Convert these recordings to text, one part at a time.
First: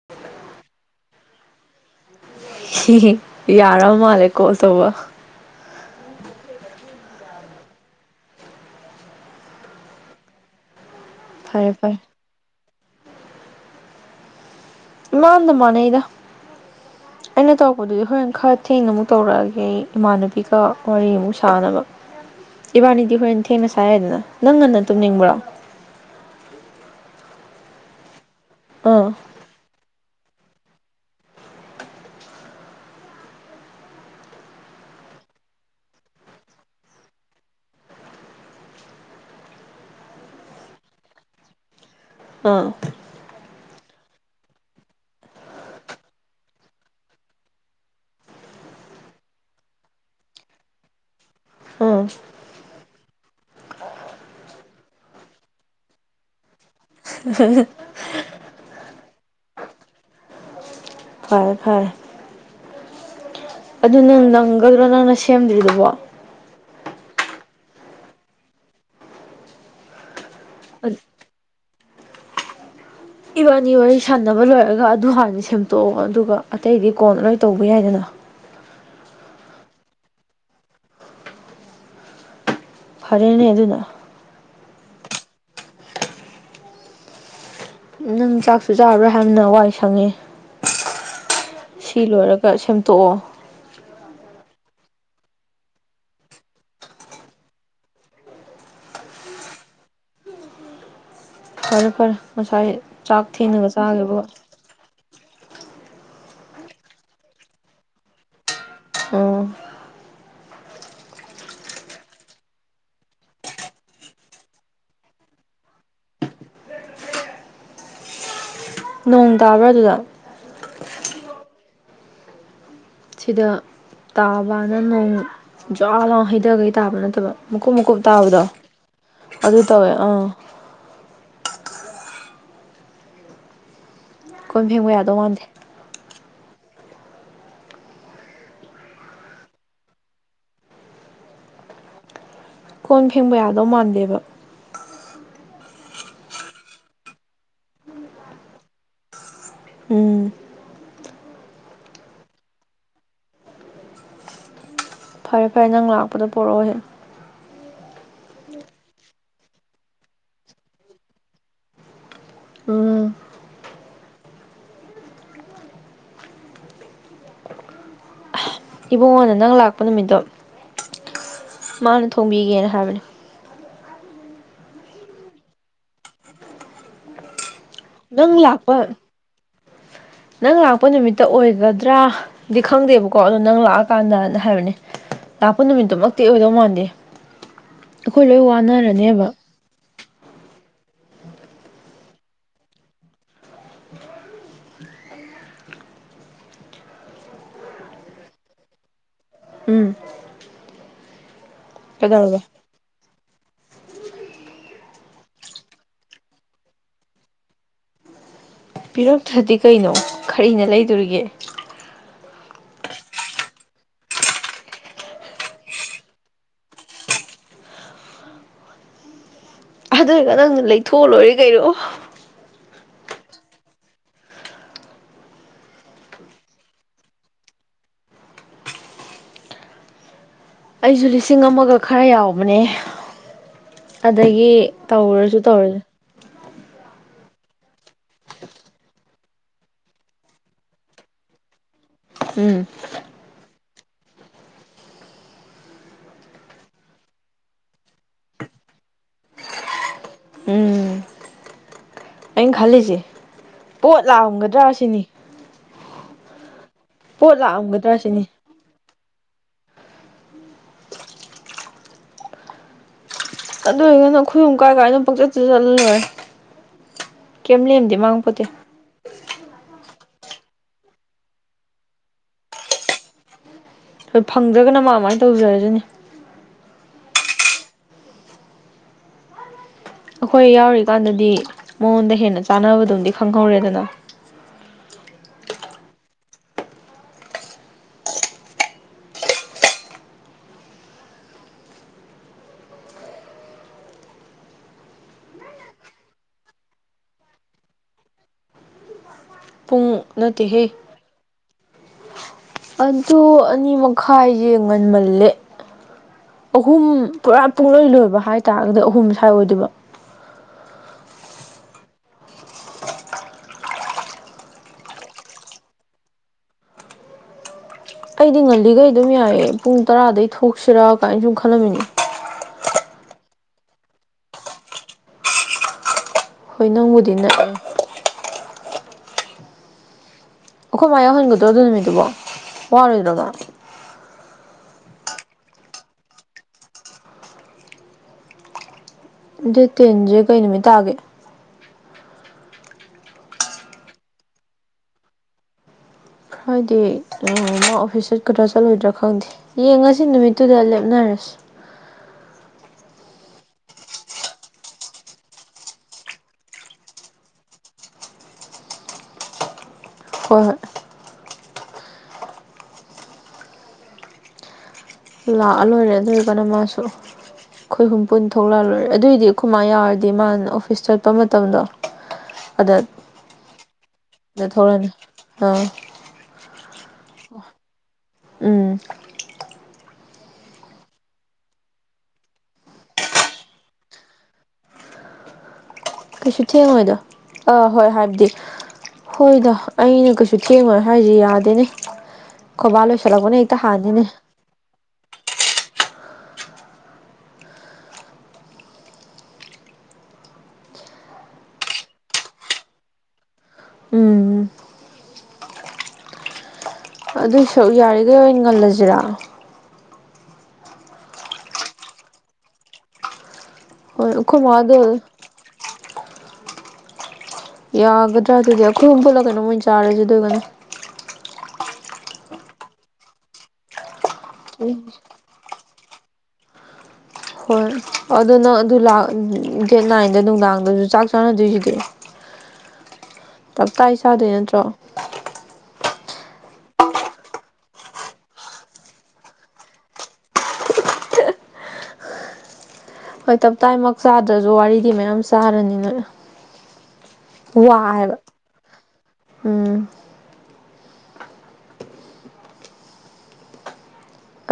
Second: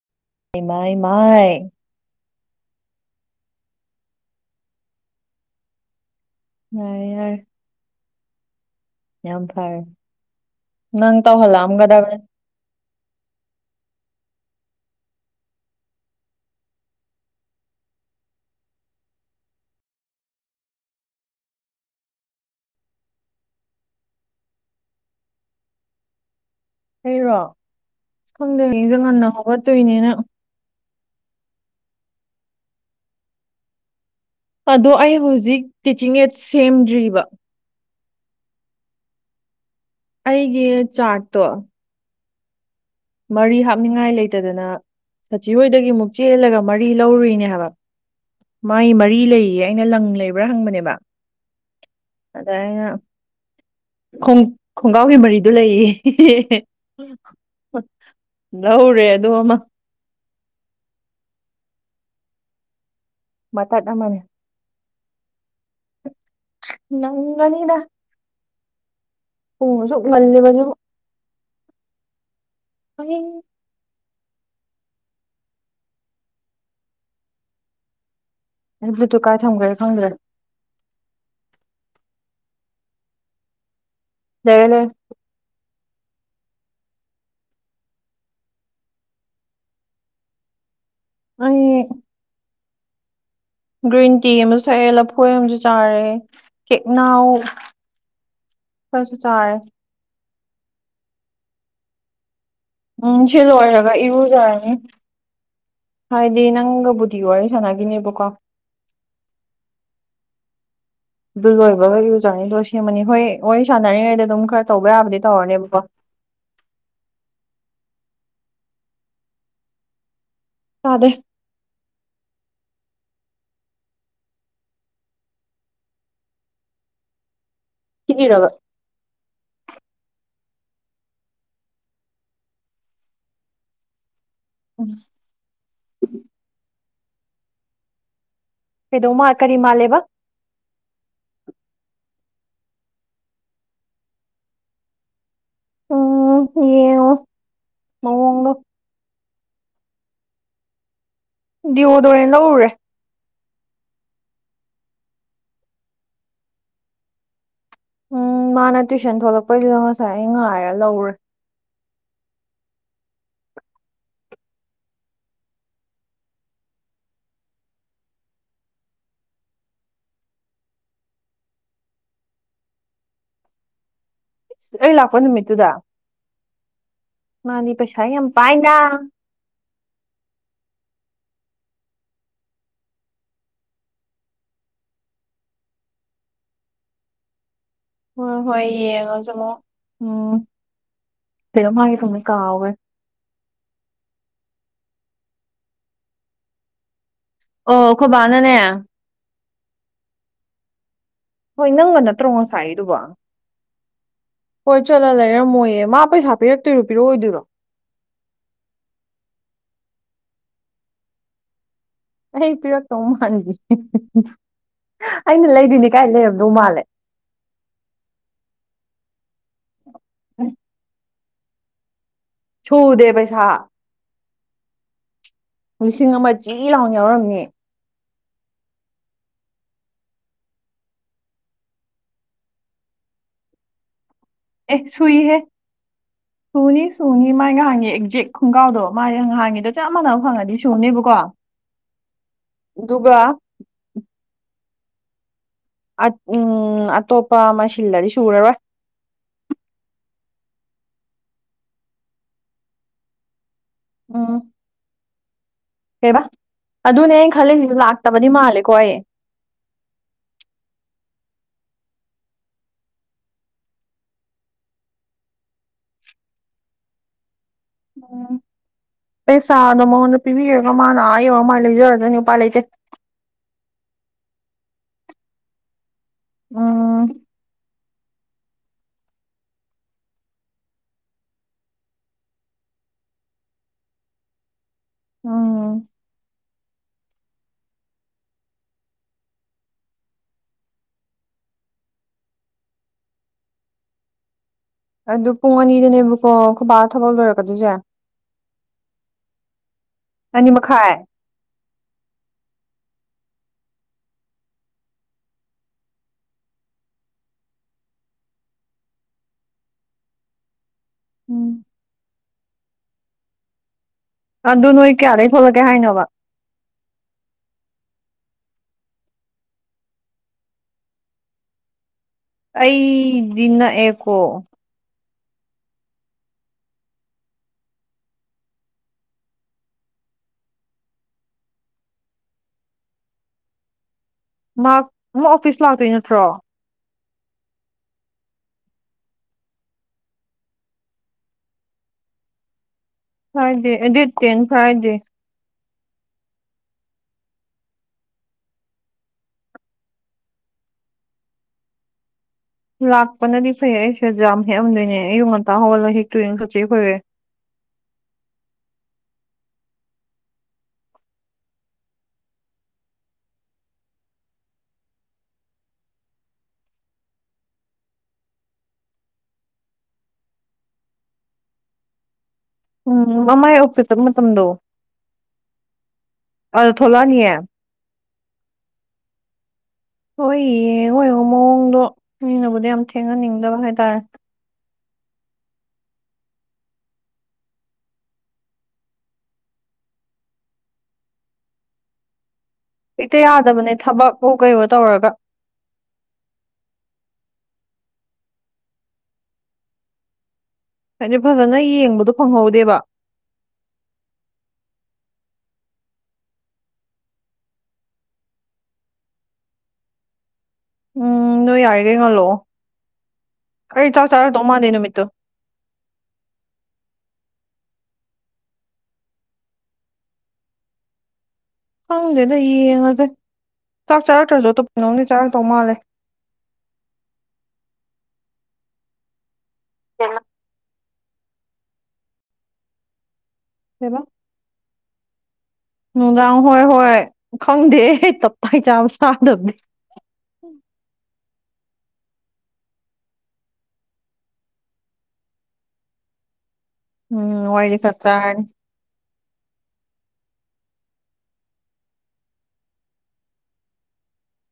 [inaudible] ꯏꯃꯥꯏ ꯃꯥꯏ ꯍꯤ ꯍꯤ ꯌꯥꯔꯥ ꯃꯥꯜꯂ ꯀꯣꯜ ꯇꯧꯕ ꯌꯥꯔꯦ ꯌꯥꯔꯦ ꯌꯥꯝ ꯐꯔꯦ ꯅꯪ ꯐꯔꯦ ꯐꯔꯦ ꯇꯧꯍꯜꯂꯛꯑꯝꯒꯗꯕꯅꯤ ꯏꯃꯥꯟꯗ ꯃꯥꯟꯅꯩꯗꯥ [inaudible] ꯑꯩꯅ ꯇꯧꯔꯛꯄꯗꯨꯗꯤ ꯍꯣꯔꯦꯟ ꯈꯔ ꯊꯦꯡꯅ ꯑꯃꯨꯛ ꯇꯧꯔꯛꯑꯒꯦ ꯑꯩ ꯏꯃꯥꯟꯅꯕꯤꯒ ꯋꯥꯔꯤ ꯑꯃꯨꯛ ꯁꯥꯥꯅꯕ ꯏꯕꯥꯅꯤꯗꯤ ꯍꯣꯔꯦꯟ ꯊꯦꯡꯅ ꯁꯥ ꯌꯥꯏꯗꯅ ꯅꯪ ꯉꯟꯅ ꯇꯨꯝꯅꯤꯡꯕ꯭ꯔꯣ ꯑꯩꯔꯣ ꯑꯁ ꯈꯪꯗꯦ ꯍꯥꯌꯦꯡ ꯁꯦ ꯑꯥ ꯉꯟꯅ ꯍꯧꯒꯠꯇꯣꯏꯅꯤꯅ ꯑꯗꯣ ꯑꯩ ꯍꯧꯖꯤꯛ ꯇꯤꯆꯤꯡ ꯑꯦꯗ ꯁꯦꯝꯗ꯭ꯔꯤꯕ ꯑꯩꯒꯤ ꯆꯥꯔꯠꯇꯣ ꯑꯥ ꯃꯔꯤ ꯍꯥꯞꯅꯤꯡꯉꯥꯏ ꯂꯩꯇꯗꯅ ꯁꯥꯆꯤꯍꯣꯏꯗꯒꯤ ꯑꯃꯨꯛ ꯆꯦꯜꯂꯒ ꯃꯔꯤ ꯂꯧꯔꯨꯏꯅꯦ ꯍꯥꯏꯕ ꯃꯥꯏ ꯃꯔꯤ ꯂꯩꯌꯦ ꯑꯩꯅ ꯂꯪ ꯂꯩꯕ꯭ꯔꯥ ꯍꯪꯕꯅꯦꯕ ꯑꯥ ꯑꯗ ꯑꯩꯅ ꯈꯣꯡ ꯈꯣꯡꯒ꯭ꯔꯥꯎꯒꯤ ꯃꯔꯤꯗꯨ ꯂꯩꯌꯦ ꯍꯦ ꯍꯦ ꯍꯦ ꯎ ꯂꯧꯔꯦ ꯑꯗꯨ ꯑꯃ ꯐꯔꯦ ꯐꯔꯦ ꯃꯇꯠ ꯑꯗꯨ ꯑꯃꯅꯦ ꯅꯪ ꯅꯪꯒꯗ꯭ꯔꯣ ꯅꯪꯅ ꯁꯦꯝꯗ꯭ꯔꯤꯗꯨꯕꯣ ꯅꯪꯅꯤꯗ ꯄꯨꯡ ꯁꯛ ꯉꯜꯂꯤꯕꯁꯨ ꯍꯌꯦꯡ ꯏꯕ ꯑꯅꯤ ꯋꯥꯔꯤ ꯁꯥꯟꯅꯕ ꯂꯣꯏꯔꯒ ꯑꯗꯨ ꯍꯥꯟꯅ ꯁꯦꯝꯗꯣꯛꯑꯣ ꯑꯗꯨꯒ ꯑꯇꯩꯗꯤ ꯀꯣꯟ ꯂꯣꯏ ꯇꯧꯕ ꯌꯥꯏꯗꯅ ꯑꯩꯅ ꯕ꯭ꯂꯨꯠꯇ ꯀꯥꯏ ꯊꯝ꯭ꯔꯦ ꯈꯪꯗ꯭ꯔꯦ ꯐꯔꯦꯅꯦ ꯑꯗꯨꯅ ꯅꯅꯦ ꯅꯪ ꯆꯥꯛꯁꯨ ꯆꯥꯔꯥ ꯌꯥꯝꯅꯋꯥꯏ ꯁꯪꯉꯦ ꯑꯩ ꯁꯤ ꯂꯣꯏꯔꯒ ꯁꯦꯝꯗꯣꯛꯑꯣ ꯒ꯭ꯔꯤꯟ ꯇꯤ ꯑꯃꯁꯨ ꯁꯛꯑꯦ ꯂꯐꯣꯏ ꯑꯃꯁꯨ ꯆꯥꯔꯦ ꯀꯦꯛꯅꯥꯎ ꯐꯁꯁꯨ ꯆꯥꯔꯦ ꯐꯔꯄ ꯃꯁꯥꯏ ꯎꯝ ꯁꯤ ꯂꯣꯏꯔꯒ ꯏꯔꯨꯖꯔꯅꯤ ꯍꯥꯏꯗꯤ ꯅꯪꯒꯕꯨꯗꯤꯒ ꯋꯥꯔꯤ ꯁꯥꯟꯅꯈꯤꯅꯦꯕꯀꯣ ꯑꯣ ꯑꯗꯨ ꯂꯣꯏꯕꯒ ꯌꯨꯖꯔꯅꯤ ꯂꯣꯏ ꯁꯦꯝꯃꯅꯤ ꯍꯣꯏ ꯋꯥꯔꯤ ꯁꯥꯟꯅꯔꯤꯉꯩꯗ ꯑꯗꯨꯝ ꯈꯔ ꯇꯧꯕ ꯌꯥꯕꯗꯤ ꯇꯧꯔꯅꯦꯕꯀꯣ ꯅꯣꯡ ꯇꯥꯕ꯭ꯔꯥ ꯑꯗꯨꯗ ꯇꯥꯗꯦ ꯁꯤꯗ ꯇꯥꯕꯅ ꯅꯣꯡ ꯖꯥ ꯂꯥꯎ ꯍꯩꯊꯈꯩ ꯇꯥꯕ ꯅꯠꯇꯕ ꯃꯀꯨꯞ ꯃꯀꯨꯞ ꯇꯥꯕꯗꯣ ꯍꯤꯞꯄꯤꯔꯕ ꯑꯗꯨ ꯇꯧꯋꯦ ꯑꯥ ꯀꯈꯣꯏꯝ ꯐꯦꯡꯕ ꯌꯥꯗꯧ ꯃꯥꯟꯗꯦ ꯎꯝ ꯀꯩꯗꯧ ꯃꯥ ꯀꯔꯤ ꯃꯥꯜꯂꯦꯕ ꯀꯣꯟ ꯐꯦꯡꯕ ꯌꯥꯗꯧ ꯃꯥꯟꯗꯦꯕ ꯎꯝ ꯌꯦ ꯃ ꯎꯝ ꯗꯤꯌꯗꯣꯔꯦꯅ ꯂꯧꯎꯔꯦ ꯐꯔꯦ ꯐꯔꯦ ꯅꯪ ꯂꯥꯛꯄꯗꯣ ꯄꯣꯔꯛꯑꯣꯍꯦ ꯎꯝ ꯃꯥꯅ ꯇꯨꯏꯁꯟ ꯊꯣꯛꯂꯛꯄꯩꯗꯨꯗ ꯉꯁꯥꯏ ꯑꯩ ꯉꯥꯏꯔ ꯂꯧꯔꯦ ꯎꯝ ꯏꯕꯨꯡꯉꯣꯅ ꯅꯪ ꯂꯥꯛꯄ ꯅꯨꯃꯤꯠꯇꯣ ꯃꯥꯅ ꯊꯣꯡꯕꯤꯒꯦꯅ ꯍꯥꯏꯕꯅꯤ ꯑꯩ ꯂꯥꯛꯄ ꯅꯨꯃꯤꯠꯇꯨꯗ ꯃꯥꯅꯤ ꯄꯩꯁꯥ ꯌꯥꯝ ꯄꯥꯏꯅ ꯄ [inaudible] ꯅꯪ ꯂꯥꯛꯄ ꯅꯨꯃꯤꯠꯇ ꯑꯣꯏꯒꯗ꯭ꯔꯥꯗꯤ ꯈꯪꯗꯦꯕꯀꯣ ꯑꯗꯣ ꯅꯪ ꯂꯥꯛꯑꯀꯥꯟꯗꯅ ꯍꯥꯏꯕꯅꯦ ꯂꯥꯛꯄ ꯅꯨꯃꯤꯠꯇꯨꯃꯛꯇꯤ ꯑꯣꯏꯗꯧ ꯃꯥꯟꯗꯦ ꯑꯩꯈꯣꯏ ꯍꯣꯏ ꯂꯣꯏ ꯍꯣꯏ ꯌꯦꯡꯉꯣ ꯆ ꯋꯥꯅꯔꯅꯦꯕ ꯑꯃꯣ ꯎꯝ ꯁꯤꯔꯣ ꯍꯥꯏꯒꯤ ꯊꯨꯝꯃꯤ ꯀꯥꯎꯋꯋꯦ ꯑꯣꯈꯣꯏ ꯅꯅꯦ ꯎꯝ ꯍꯣꯏ ꯅꯪꯒ ꯅꯠꯇ꯭ꯔꯣ ꯀꯩꯗꯧꯔꯕ ꯉꯁꯥꯏꯗꯨꯕꯣ ꯍꯣꯏ ꯆꯠꯂ ꯂꯩꯔꯝꯃꯣꯏꯌꯦ ꯃꯥ ꯄꯩꯁꯥ ꯄꯤꯔꯛꯇꯣꯏꯔꯣ ꯄꯤꯔꯛꯑꯣꯗꯣꯏꯔꯣ ꯄꯤꯔꯛꯇ꯭ꯔꯗꯤ ꯀꯩꯅꯣ ꯀꯔꯤꯅ ꯂꯩꯗꯣꯔꯤꯒꯦ ꯑꯩ ꯄꯤꯔꯛꯇꯧ ꯃꯥꯥꯟꯗ ꯑꯩꯅ ꯂꯩꯗꯣꯏꯅꯦ ꯀꯥꯏ ꯂꯩꯔꯝꯗꯧ ꯃꯥꯜꯂꯦ ꯑꯗꯣꯏꯒ ꯅꯪꯅ ꯂꯩꯊꯣꯛꯑ ꯂꯣꯏꯔꯦ ꯀꯩꯅꯣ ꯁꯨꯗꯦ ꯄꯩꯁꯥ ꯂꯤꯁꯤꯡ ꯑꯃ ꯆꯤ ꯂꯥꯎꯅ ꯌꯥꯎꯔꯝꯅꯤ ꯑꯩꯁꯨ ꯂꯤꯁꯤꯡ ꯑꯃꯒ ꯈꯔ ꯌꯥꯎꯕꯅꯦ ꯑꯗꯒꯤ ꯑꯦ ꯁꯨꯏꯍꯦ ꯇꯧꯔꯁꯨ ꯇꯧꯔꯁꯦ ꯁꯨꯅꯤ ꯁꯨꯅꯤ ꯃꯥꯥꯏ ꯉꯍꯥꯟꯒꯤ ꯑꯦꯛꯖꯦꯛ ꯈꯣꯡꯒꯥꯎꯗꯣ ꯃꯥꯒꯤ ꯉꯍꯥꯟꯒꯤꯗꯣ ꯆꯞ ꯃꯥꯟꯅꯕ ꯐꯪꯉꯗꯤ ꯁꯨꯅꯦꯕꯀꯣ [inaudible] ꯎꯝ ꯑꯗꯨꯒ ꯎꯝ ꯑꯇꯣꯞꯄ ꯑꯃ ꯁꯤꯜꯂꯗꯤ ꯁꯨꯔꯔꯣꯏ ꯎꯝ ꯑꯩꯅ ꯈꯜꯂꯤꯁꯦ ꯄꯣꯠ ꯂꯥꯛꯑꯝꯒꯗ꯭ꯔꯥ ꯁꯤꯅꯤ ꯀꯦꯕ ꯑꯗꯨꯅꯦ ꯑꯩꯅ ꯄꯣꯠ ꯈꯜꯂꯝꯃꯤꯁꯤ ꯂꯥꯛꯑꯝꯒꯗ꯭ꯔꯥ ꯂꯥꯛꯇꯕꯗꯤ ꯁꯤꯅꯤ ꯃꯥꯜꯂꯦꯀꯣ ꯑꯩ ꯑꯗꯨ ꯑꯣꯏꯔꯒꯅ ꯈꯣꯏꯍꯨꯝ ꯀꯥꯏ ꯀꯥꯏꯅꯣ ꯄꯪꯆꯠ ꯆꯠꯂꯂꯣꯏꯔꯦ ꯀꯦꯝ ꯂꯦꯝꯗꯦ ꯎꯝ ꯃꯥꯡꯄꯣꯠꯇꯦ ꯄꯩꯁꯥꯗꯣ ꯃꯉꯣꯟꯗ ꯄꯤꯕꯤꯔꯒ ꯃꯥꯅ ꯑꯥ ꯌꯧꯔ ꯃꯥꯏ ꯂꯩꯖꯔꯖꯅꯤ ꯎꯄꯥꯏ ꯂꯩꯇꯦ ꯍꯣꯏ ꯐꯪꯗ꯭ꯔꯒꯅ ꯃꯥ ꯑꯗꯨꯃꯥꯏꯅ ꯇꯧꯖꯔꯖꯅꯤ ꯎꯝ ꯑꯩꯈꯣꯏ ꯌꯥꯎꯔꯤꯀꯥꯟꯗꯗꯤ ꯃꯉꯣꯟꯗ ꯍꯦꯟꯅ ꯆꯥꯟꯅꯕꯗꯨꯃꯗꯤ ꯈꯪꯍꯧꯔꯦꯗꯅ ꯑꯣ ꯑꯗꯨ ꯄꯨꯡ ꯑꯅꯤꯗꯅꯦꯕꯀꯣ ꯈꯣꯏ ꯕꯥ ꯊꯕꯛ ꯂꯣꯏꯔꯛꯀꯗꯣꯏꯁꯦ ꯄꯨꯡ ꯑꯅꯤ ꯅꯠꯇꯦꯍꯦ ꯃꯈꯥꯏ ꯑꯗꯨ ꯑꯅꯤ ꯃꯈꯥꯏꯁꯦ ꯉꯟꯃꯜꯂꯦ ꯑꯍꯨꯝ ꯄꯨꯔꯥ ꯄꯨꯡꯂꯣꯏ ꯂꯣꯏꯕ ꯍꯥꯏꯇꯥꯔꯒꯗꯤ ꯑꯍꯨꯝ ꯁ꯭ꯋꯥꯏ ꯑꯣꯏꯗꯣꯏꯕ ꯎꯝ ꯑꯗꯨ ꯅꯣꯏ ꯀꯌꯥꯗꯩꯩ ꯊꯣꯛꯂꯛꯀꯦ ꯍꯥꯏꯅꯣꯕ ꯑꯩꯗꯤ ꯉꯜꯂꯤꯈꯩ ꯑꯗꯨꯝ ꯌꯥꯏꯑ ꯄꯨꯡ ꯇꯔꯥꯗꯩ ꯊꯣꯛꯁꯤꯔꯥ ꯀꯥꯏꯅ ꯁꯨꯝ ꯈꯜꯂꯝꯃꯤꯅꯦ ꯑꯩꯗꯤ ꯅꯛꯑꯦꯀꯣ ꯍꯣꯏ ꯅꯪꯕꯨꯗꯤ ꯅꯛ ꯑꯩꯈꯣꯏ ꯃꯥ ꯌꯥꯎꯍꯟꯒꯗ꯭ꯔꯣ ꯑꯗꯨ ꯅꯨꯃꯤꯠꯇꯨꯕꯣ ꯋꯥꯔꯣꯏꯗ꯭ꯔꯕ ꯃꯍꯥꯛ ꯃꯥ ꯑꯣꯐꯤꯁ ꯂꯥꯛꯇꯣꯏ ꯅꯠꯇ꯭ꯔꯣ ꯗꯦꯠ ꯇꯦꯟꯁꯦ ꯀꯩ ꯅꯨꯃꯤꯠ ꯇꯥꯒꯦ ꯐ꯭ꯔꯥꯏꯗꯦ ꯑ ꯗꯦꯠ ꯇꯦꯟ ꯐ꯭ꯔꯥꯏꯗꯦ ꯐ꯭ꯔꯥꯏꯗꯦ ꯃꯥ ꯑꯣꯐꯤꯁꯠ ꯆꯠꯀꯗ꯭ꯔ ꯆꯠꯂꯣꯏꯗ꯭ꯔꯥ ꯈꯪꯗꯦ ꯌꯦꯡ ꯉꯁꯦ ꯅꯨꯃꯤꯠꯇꯨꯗ ꯂꯦꯞꯅꯔꯁꯤ ꯂꯥꯛꯄꯅꯗꯤ ꯐꯩ ꯑꯩꯁꯦ ꯌꯥꯝ ꯍꯦꯛꯑꯝꯗꯣꯏꯅꯦ ꯑꯌꯨꯛ ꯉꯟꯇꯥ ꯍꯧꯒꯠꯂ ꯍꯦꯛꯇꯣꯏꯑ ꯈꯣꯏꯆꯦ ꯈꯣꯏꯒꯩ ꯍꯣꯏ ꯍꯣꯏ ꯂꯥꯛꯑ ꯂꯣꯏꯔꯦ ꯑꯗꯨ ꯑꯣꯏꯔꯒꯅ ꯃꯥꯁꯨ ꯑꯩꯈꯣꯏ ꯍꯨꯝ ꯄꯨꯟ ꯊꯣꯛꯂꯛꯂꯣꯏꯔꯦ ꯑꯗꯨꯑꯣꯏꯗꯤ ꯑꯩꯈꯣꯏ ꯃꯥ ꯌꯥꯎꯔꯗꯤ ꯃꯥꯅ ꯑꯣꯐꯤꯁ ꯆꯠꯄ ꯃꯇꯝꯗꯣ ꯑꯗ ꯎꯝ ꯃꯃꯥꯏ ꯑꯣꯐꯤꯗ ꯆꯠꯕ ꯃꯇꯝꯗꯣ ꯗ ꯊꯧꯔꯅꯤ ꯑꯥ ꯑꯗ ꯊꯣꯛꯂꯛꯑꯅꯤꯌꯦ ꯎꯝ ꯍꯣꯏꯌꯦ ꯍꯣꯏ [unintelligible] ꯃꯑꯣꯡꯗꯣ ꯃꯤꯅꯕꯨꯗ ꯌꯥꯝ ꯊꯦꯡꯍꯟꯅꯤꯡꯗꯕ ꯍꯥꯏꯇꯥꯔꯦ ꯀꯩꯁꯨ ꯊꯦꯡꯉꯣꯏꯗꯣ ꯑꯥ ꯍꯣꯏ ꯍꯥꯏꯕꯗꯤ ꯍꯣꯏꯗ ꯑꯩꯅ ꯀꯩꯁꯨ ꯊꯦꯡꯉꯣꯏ ꯍꯥꯏꯁ ꯌꯥꯗꯦꯅꯦ ꯈꯣꯕꯥ ꯂꯣꯏꯁꯤꯜꯂꯛꯄꯅ ꯍꯦꯛꯇ ꯍꯥꯟꯅꯤꯅꯦ ꯀꯩꯅꯣ ꯇꯧꯔꯒ ꯍꯥꯏꯗꯤ ꯐꯖꯅ ꯌꯦꯡꯕꯗꯣ ꯐꯪꯍꯧꯗꯦꯕ ꯎꯝ ꯑꯗꯨꯏ ꯁꯔꯨꯛ ꯌꯥꯔꯤꯈꯩ ꯑꯣꯏꯅ ꯉꯜꯂꯁꯤꯔꯥ ꯎꯝ ꯅꯣꯏ ꯌꯥꯔꯤꯈꯩ ꯉꯜꯂꯛꯑꯣ ꯑꯩ ꯆꯥꯛ ꯍꯣꯏ ꯑꯩꯈꯣꯏ ꯆꯥꯔꯛꯇꯧ ꯃꯥꯥꯟꯗꯦ ꯃꯥꯗꯣ ꯅꯨꯃꯤꯠꯇꯣ ꯌꯥꯒꯗ꯭ꯔꯥ ꯑꯗꯨꯗꯤ ꯑꯩꯈꯣꯏ ꯍꯨꯝ ꯄꯨꯜꯂ ꯀꯩꯅꯣꯃ ꯑꯣꯏꯅ ꯆꯥꯔꯁꯦ ꯑꯗꯨ ꯑꯣꯏꯒꯅ ꯈꯪꯗꯦꯗ ꯌꯦꯡꯉꯁꯦ ꯆꯥꯛ ꯆꯥꯔꯛꯇ꯭ꯔꯁꯨ ꯑꯇꯣꯞꯄ ꯀꯩꯅꯣꯝ ꯗꯤ ꯆꯥꯔꯛꯇꯧ ꯃꯥꯜꯂꯦ ꯍꯣꯏ ꯑꯗꯣ ꯅꯪ ꯑꯗꯨ ꯂꯥꯛ ꯗꯦꯠ ꯅꯥꯏꯟꯗ ꯅꯨꯡꯗꯥꯡꯗꯁꯨ ꯆꯥꯛ ꯆꯥꯅꯗꯣꯏꯁꯤꯗꯤ ꯇꯞꯇꯥꯏ ꯀꯩꯕ ꯆꯥꯗꯣꯏ ꯅꯠꯇ꯭ꯔꯣ ꯅꯨꯡꯗꯥꯡ ꯍꯣꯏ ꯍꯣꯏ ꯈꯪꯗꯦꯍꯦ ꯇꯞꯇꯥꯏ ꯆꯥꯕ ꯆꯥꯗꯕꯗꯤ ꯍꯣꯏ ꯇꯞꯇꯥꯥꯏꯃꯛ ꯆꯥꯗ꯭ꯔꯁꯨ ꯋꯥꯔꯤꯗꯤ ꯃꯌꯥꯝ ꯆꯥꯔꯅꯤ ꯅꯣꯏ ꯎꯝ ꯋꯥꯔꯤꯗꯤ ꯋꯥ ꯈꯔ ꯍꯥꯏꯕ ꯆꯥꯔꯅꯤ ꯎꯝ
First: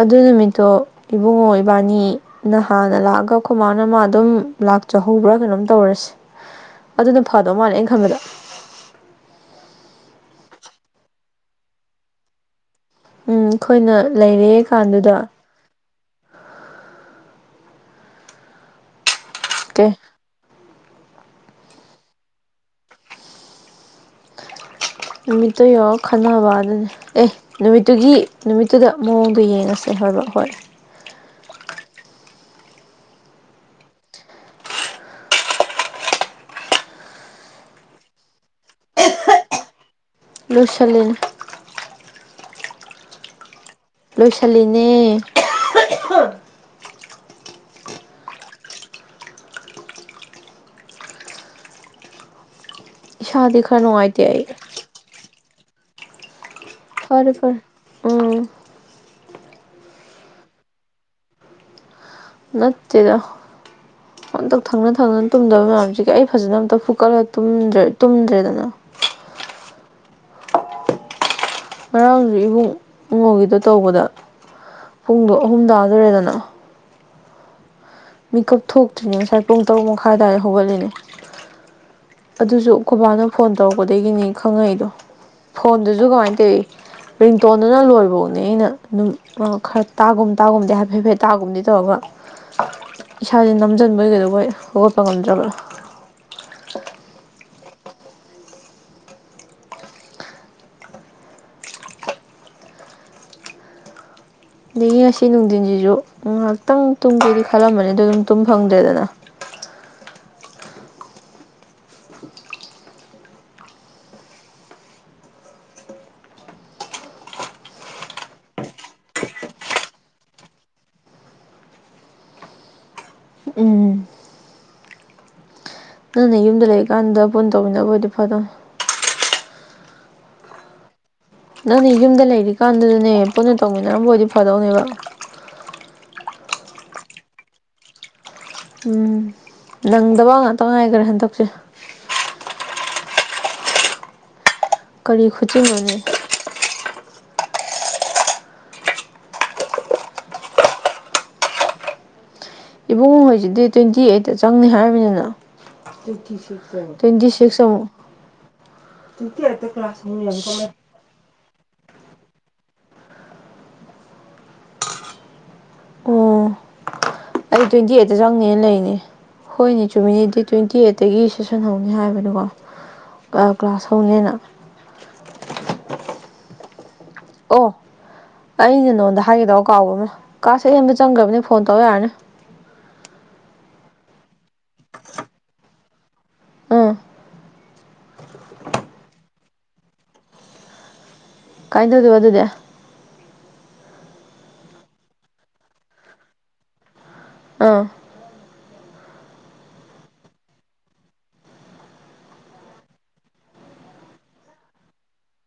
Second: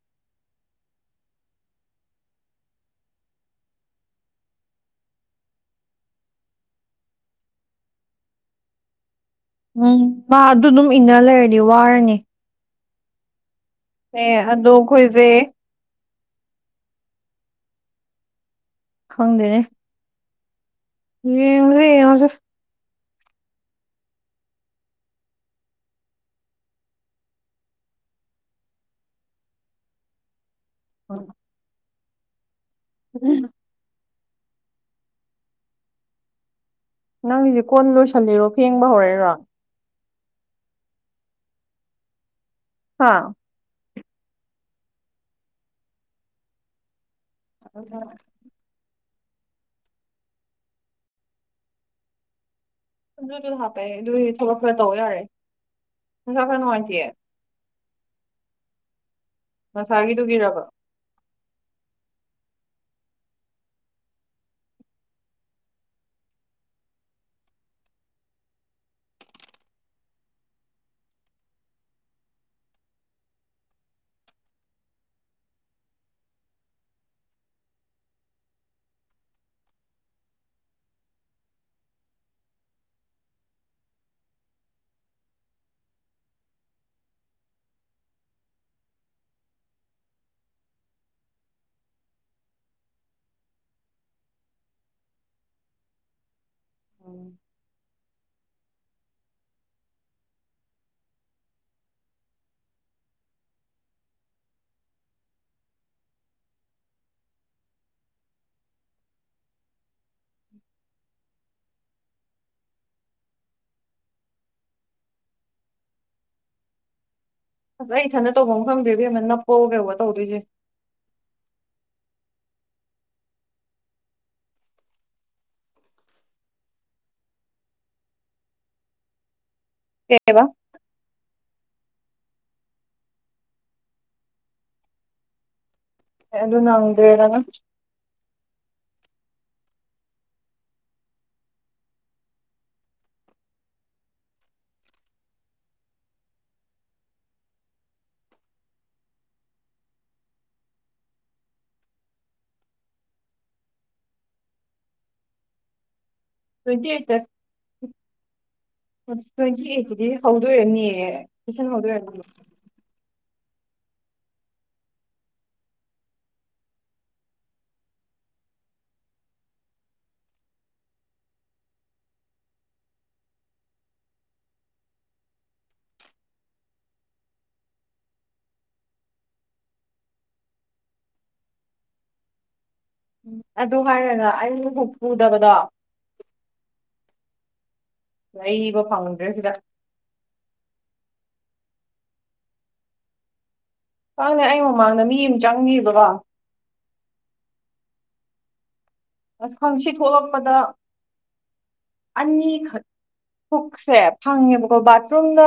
ꯑꯗꯨ ꯅꯨꯃꯤꯠꯇꯣ ꯏꯕꯨꯡꯉꯣ ꯏꯕꯥꯅꯤ ꯅꯍꯥꯟꯅ ꯂꯥꯛꯑꯒ ꯑꯈꯨꯃꯥꯅ ꯃꯥ ꯑꯗꯨꯝ ꯂꯥꯛꯆꯍꯧꯕ꯭ꯔꯥ ꯀꯩꯅꯣꯝ ꯇꯧꯔꯁꯦ ꯑꯗꯨꯅ ꯐꯗꯧ ꯃꯥꯜꯂꯦ ꯑꯩꯅ ꯈꯟꯕꯗ ꯎꯝ ꯃꯥ ꯑꯗꯨ ꯑꯗꯨꯝ ꯏꯟꯅ ꯂꯩꯔꯗꯤ ꯋꯥꯔꯅꯤ ꯎꯝ ꯑꯩꯈꯣꯏꯅ ꯑꯦ ꯂꯩꯔꯦ ꯑꯗꯣ ꯀꯥꯟꯗꯨꯗ ꯑꯩꯈꯣꯏꯁꯦ ꯈꯪꯗꯦꯅꯦ ꯇꯦ ꯌꯦꯡꯉꯁꯤ ꯌꯦꯡꯉꯁꯤ ꯅꯨꯃꯤꯠꯇꯨ ꯌꯧꯔꯒꯥ ꯈꯟꯅꯕꯥꯗꯨꯅꯤ ꯑꯦ ꯅꯨꯃꯤꯠꯇꯨꯒꯤ ꯅꯨꯃꯤꯠꯇꯨꯗ ꯃꯑꯣꯡꯗꯣ ꯌꯦꯡꯉꯁꯦ ꯍꯥꯏꯕ ꯍꯣꯏ [unintelligible] [unintelligible] ꯅꯪꯒꯤꯁꯦ ꯀꯣꯟ ꯂꯣꯏꯁꯜꯂꯤꯔꯣ ꯐꯦꯡꯕ ꯍꯧꯔꯛꯏꯔꯣ ꯂꯣꯏꯁꯜꯂꯤꯅꯦ ꯍꯥ ꯂꯣꯏꯁꯜꯂꯤꯅꯦ [unintelligible] ꯑꯗꯨꯗꯨ ꯏꯁꯥꯗꯤ ꯈꯔ ꯍꯥꯞꯄꯛꯑꯦ ꯅꯨꯡꯉꯥꯏꯇꯦ ꯑꯗꯨꯗꯤ ꯑꯩ ꯊꯕꯛ ꯈꯔ ꯇꯧ ꯌꯥꯔꯦ ꯅꯁꯥ ꯈꯔ ꯅꯨꯡꯉꯥꯏꯇꯦ ꯐꯔꯦ ꯐꯔꯦ ꯎꯝ ꯉꯁꯥꯏꯒꯤꯗꯨꯒꯤꯔꯥꯕ ꯅꯠꯇꯦꯗ [inaudible] ꯍꯟꯇꯛ ꯊꯪꯅ ꯊꯪꯅꯅ ꯇꯨꯝꯗꯕ ꯃꯌꯥꯝꯁꯤꯒ ꯑꯩ ꯐꯖꯅ ꯑꯝꯇ ꯐꯨꯀꯠꯂ ꯇꯨꯝꯗ꯭ꯔꯦ ꯇꯨꯝꯗ꯭ꯔꯦꯗꯅ ꯉꯔꯥꯡꯁꯨ ꯏꯕꯨꯡ ꯉꯣꯒꯤꯗꯣ ꯇꯧꯕꯗ ꯄꯨꯡꯗꯣ ꯑꯍꯨꯝ ꯇꯥꯗꯣꯔꯦꯗꯅ ꯃꯤꯀꯞ ꯊꯣꯛꯇ꯭ꯔꯤꯅꯦ ꯉꯁꯥꯏ ꯄꯨꯡ ꯇꯔꯨꯛ ꯃꯈꯥꯏ ꯑꯗꯥꯏꯗ ꯍꯧꯒꯠꯂꯤꯅꯦ ꯑꯗꯨꯁꯨ ꯑꯈꯣꯏꯕꯥꯅ ꯐꯣꯟ ꯇꯧꯔꯛꯄꯗꯒꯤꯅꯤ ꯈꯪꯉꯛꯏꯗꯣ ꯐꯣꯟꯗꯨꯁꯨ ꯀꯃꯥꯏꯅ ꯇꯧꯏ ꯔꯤꯡꯇꯣꯟꯗꯨꯅ ꯂꯣꯏꯕꯐꯧꯅꯦ ꯑꯩꯅ ꯑꯗꯨꯝ ꯑꯣ ꯈꯔ ꯇꯥꯒꯨꯝ ꯇꯥꯒꯨꯝꯗꯤ ꯍꯥꯏꯐꯦꯠꯐꯦꯠ ꯇꯥꯒꯨꯝꯗꯤ ꯇꯧꯔꯒ ꯏꯁꯥꯁꯦ ꯅꯝꯁꯤꯟꯕꯣꯏ ꯀꯩꯗꯧꯕꯣꯏ ꯍꯧꯒꯠꯄ ꯉꯝꯗ꯭ꯔꯕꯥ [unintelligible] ꯑꯗꯒꯤ ꯉꯁꯤ ꯅꯨꯡꯊꯤꯟꯁꯤꯁꯨ ꯉꯍꯥꯛꯇꯪ ꯇꯨꯝꯒꯦꯗꯤ ꯈꯜꯂꯝꯕꯅꯤ ꯑꯗꯣ ꯑꯗꯨꯝ ꯇꯨꯝ ꯐꯪꯗ꯭ꯔꯦꯗꯅ [inaudible] ꯑꯁ ꯑꯩ ꯏꯊꯟꯗ ꯇꯧꯕꯝ ꯈꯪꯗ꯭ꯔꯦ ꯏꯕꯦꯝꯃꯥ ꯅꯞꯄꯥꯑꯣ ꯀꯩꯑꯣ ꯇꯧꯗꯣꯏꯁꯦ ꯎꯝ ꯅꯪꯅ ꯌꯨꯝꯗ ꯂꯩꯔꯤꯀꯥꯟꯗ ꯄꯨꯟꯅ ꯇꯧꯃꯤꯟꯅꯕ ꯑꯣꯏꯗꯤ ꯐꯥꯗꯧꯅꯤ ꯀꯩ ꯍꯥꯏꯕꯥ ꯅꯪꯅ ꯌꯨꯝꯗ ꯂꯩꯔꯤꯀꯥꯟꯗꯨꯗꯅꯦ ꯄꯨꯟꯅ ꯇꯧꯃꯤꯟꯅꯔꯝꯕ ꯑꯣꯏꯗꯤ ꯐꯗꯧꯅꯦꯕ ꯑꯩ ꯑꯗꯨ ꯅꯪꯗ꯭ꯔꯦꯗꯅ ꯎꯝ ꯅꯪꯗꯕ ꯉꯥꯛꯇ ꯉꯥꯏꯈ꯭ꯔꯦ ꯍꯟꯗꯛꯁꯦ ꯀꯔꯤ ꯈꯨꯆꯤꯟꯅꯣꯅꯦ ꯏꯕꯨꯡꯉꯣꯍꯣꯏꯖꯤ ꯗꯦꯠ ꯇ꯭ꯋꯦꯟꯇꯤ ꯑꯩꯠꯇ ꯆꯪꯅꯤ ꯍꯥꯏꯕꯅꯤꯅ ꯇ꯭ꯋꯦꯟꯇꯤ ꯁꯤꯛꯁ ꯑꯃꯨꯛ ꯇ꯭ꯋꯦꯟꯇꯤ ꯑꯩꯠꯇꯗꯤ ꯍꯧꯗꯣꯏ ꯑꯣꯏꯔꯝꯅꯤꯌꯦ ꯇꯨꯏꯁꯟ ꯍꯧꯗꯣꯏ ꯑꯣꯏꯔꯝꯅꯤ ꯑꯣ [inaudible] ꯑꯩ ꯇ꯭ꯋꯦꯟꯇꯤ ꯑꯩꯠꯇ ꯆꯪꯅꯤꯅ ꯂꯩꯅꯤ ꯍꯣꯏꯅꯦ ꯆꯨꯝꯃꯤꯅꯦ ꯗꯦꯠ ꯇ꯭ꯋꯦꯟꯇꯤ ꯑꯩꯠꯇꯒꯤ ꯁꯦꯁꯟꯍꯧꯅꯤ ꯍꯥꯏꯕꯅꯤꯀꯣ ꯀ꯭ꯂꯥꯁ ꯍꯧꯅꯤꯅ ꯑꯣ ꯑꯩꯅꯦ ꯅꯉꯣꯟꯗ ꯍꯥꯏꯒꯗꯕ ꯀꯥꯎꯕ ꯑꯃ ꯀꯥꯁꯦ ꯑꯦꯟꯕ ꯆꯪꯈ꯭ꯔꯕꯅꯤ ꯐꯣꯟ ꯇꯧꯔ ꯌꯥꯔꯅꯤ ꯎ ꯑꯗꯨ ꯍꯥꯏꯔꯒ ꯑꯩꯕꯨꯨꯛ ꯄꯨꯨꯗꯕꯗꯣ ꯎꯝ ꯂꯩꯕ ꯐꯪꯉꯟꯗ꯭ꯔꯦ ꯁꯤꯗ ꯀꯥꯏꯅꯗꯧꯗꯣꯏꯕ ꯑꯗꯨꯗꯤ ꯈꯪꯗꯦ ꯑꯩ ꯃꯃꯥꯡꯗ ꯃꯤ ꯑꯃ ꯆꯪꯉꯦꯕꯀꯣ ꯑꯥ ꯑꯁ ꯈꯪꯁꯤ ꯊꯣꯛꯂꯛꯄꯗ ꯑꯅꯤꯈꯛ ꯄꯨꯛꯁꯦ ꯐꯪꯉꯦꯕꯀꯣ ꯕꯥꯊꯔꯨꯝꯗ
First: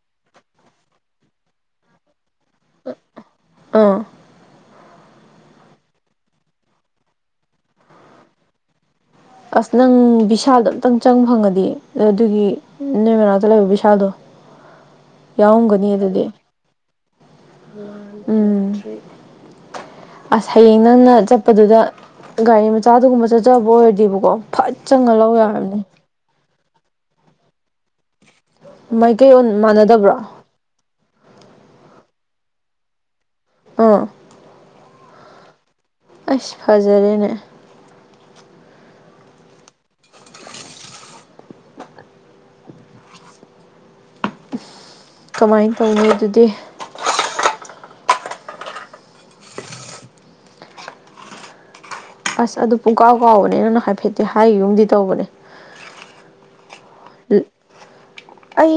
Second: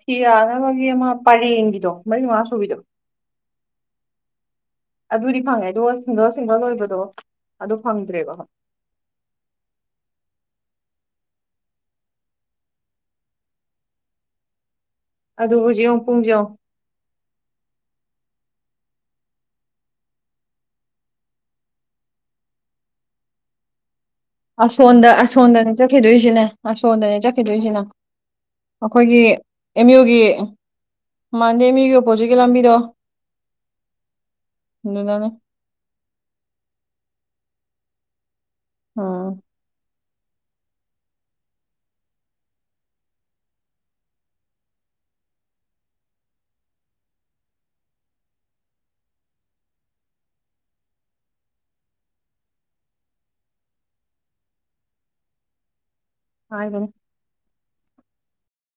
ꯐꯤ ꯌꯥꯅꯕꯒꯤ ꯑꯃ ꯄꯔꯦꯡꯒꯤꯗꯣ ꯃꯔꯤ ꯃꯉꯥ ꯁꯨꯕꯤꯗꯣ ꯑꯥ ꯑꯗꯨꯗꯤ ꯐꯪꯉꯦ ꯑꯗꯨꯒ ꯁꯤꯡꯒꯜ ꯁꯤꯡꯒꯜ ꯑꯣꯏꯕꯗꯣ ꯑꯗꯨ ꯐꯪꯗ꯭ꯔꯦꯕꯣꯏ ꯑꯁ ꯅꯪ ꯕꯤꯚꯤꯁꯥꯜꯗꯣ ꯑꯝꯇꯪ ꯆꯪꯕ ꯐꯪꯉꯗꯤ ꯑꯗꯨꯒꯤ ꯅꯣꯏ ꯃꯅꯥꯛꯇ ꯂꯩꯕ ꯕꯤꯚꯤꯁꯥꯜꯗꯣ ꯑꯗꯨ ꯍꯧꯖꯤꯛ ꯌꯦꯨ ꯌꯥꯎꯔꯝꯒꯅꯤ ꯄꯨꯡ ꯑꯗꯨꯗꯤ ꯆꯣꯛ ꯎꯝ ꯑꯁ ꯍꯌꯦꯡ ꯅꯪꯅ ꯆꯠꯄꯗꯨꯗ ꯒꯥꯔꯤ ꯃꯆꯥꯗꯨꯒꯨꯝꯕ ꯆꯠꯆꯕ ꯑꯣꯏꯔꯗꯤꯕꯀꯣ ꯐꯠ ꯑꯁꯣꯟꯗ ꯆꯪꯉ ꯂꯧ ꯑꯁꯣꯟꯗꯅꯦ ꯌꯥꯔꯕꯅꯦ ꯆꯠꯈꯤꯗꯣꯏꯁꯤꯅꯦ ꯑꯁꯣꯟꯝꯗꯅꯦ ꯆꯠꯈꯤꯗꯣꯏꯁꯤꯅ ꯑꯩꯈꯣꯏꯒꯤ ꯃꯥꯏꯀꯩ ꯑꯦꯝ ꯃꯥꯟꯅꯗꯕ꯭ꯔꯣ ꯌꯨꯒꯤ ꯃꯥꯟꯗ ꯑꯦꯝ ꯌꯨꯒꯤ ꯑꯣꯄꯣꯖꯤꯠꯀꯤ ꯂꯝꯕꯤꯗꯣ ꯑ ꯗꯥꯅꯦ ꯑꯩꯁꯁꯨ ꯐꯖꯔꯦꯅꯦ ꯑ ꯀꯃꯥꯏꯅ ꯇꯧꯅꯤ ꯑꯗꯨꯗꯤ ꯑꯁ ꯑꯗꯨ ꯄꯨꯡꯀꯥꯎ ꯀꯥꯎꯕꯅꯦ ꯅꯪ ꯍꯥꯏꯐꯦꯠꯇꯤ ꯍꯥꯏꯈꯤꯕ ꯌꯨꯝꯗꯤ ꯇꯧꯕꯅꯦ ꯍꯥꯏꯅꯦ ꯑꯩ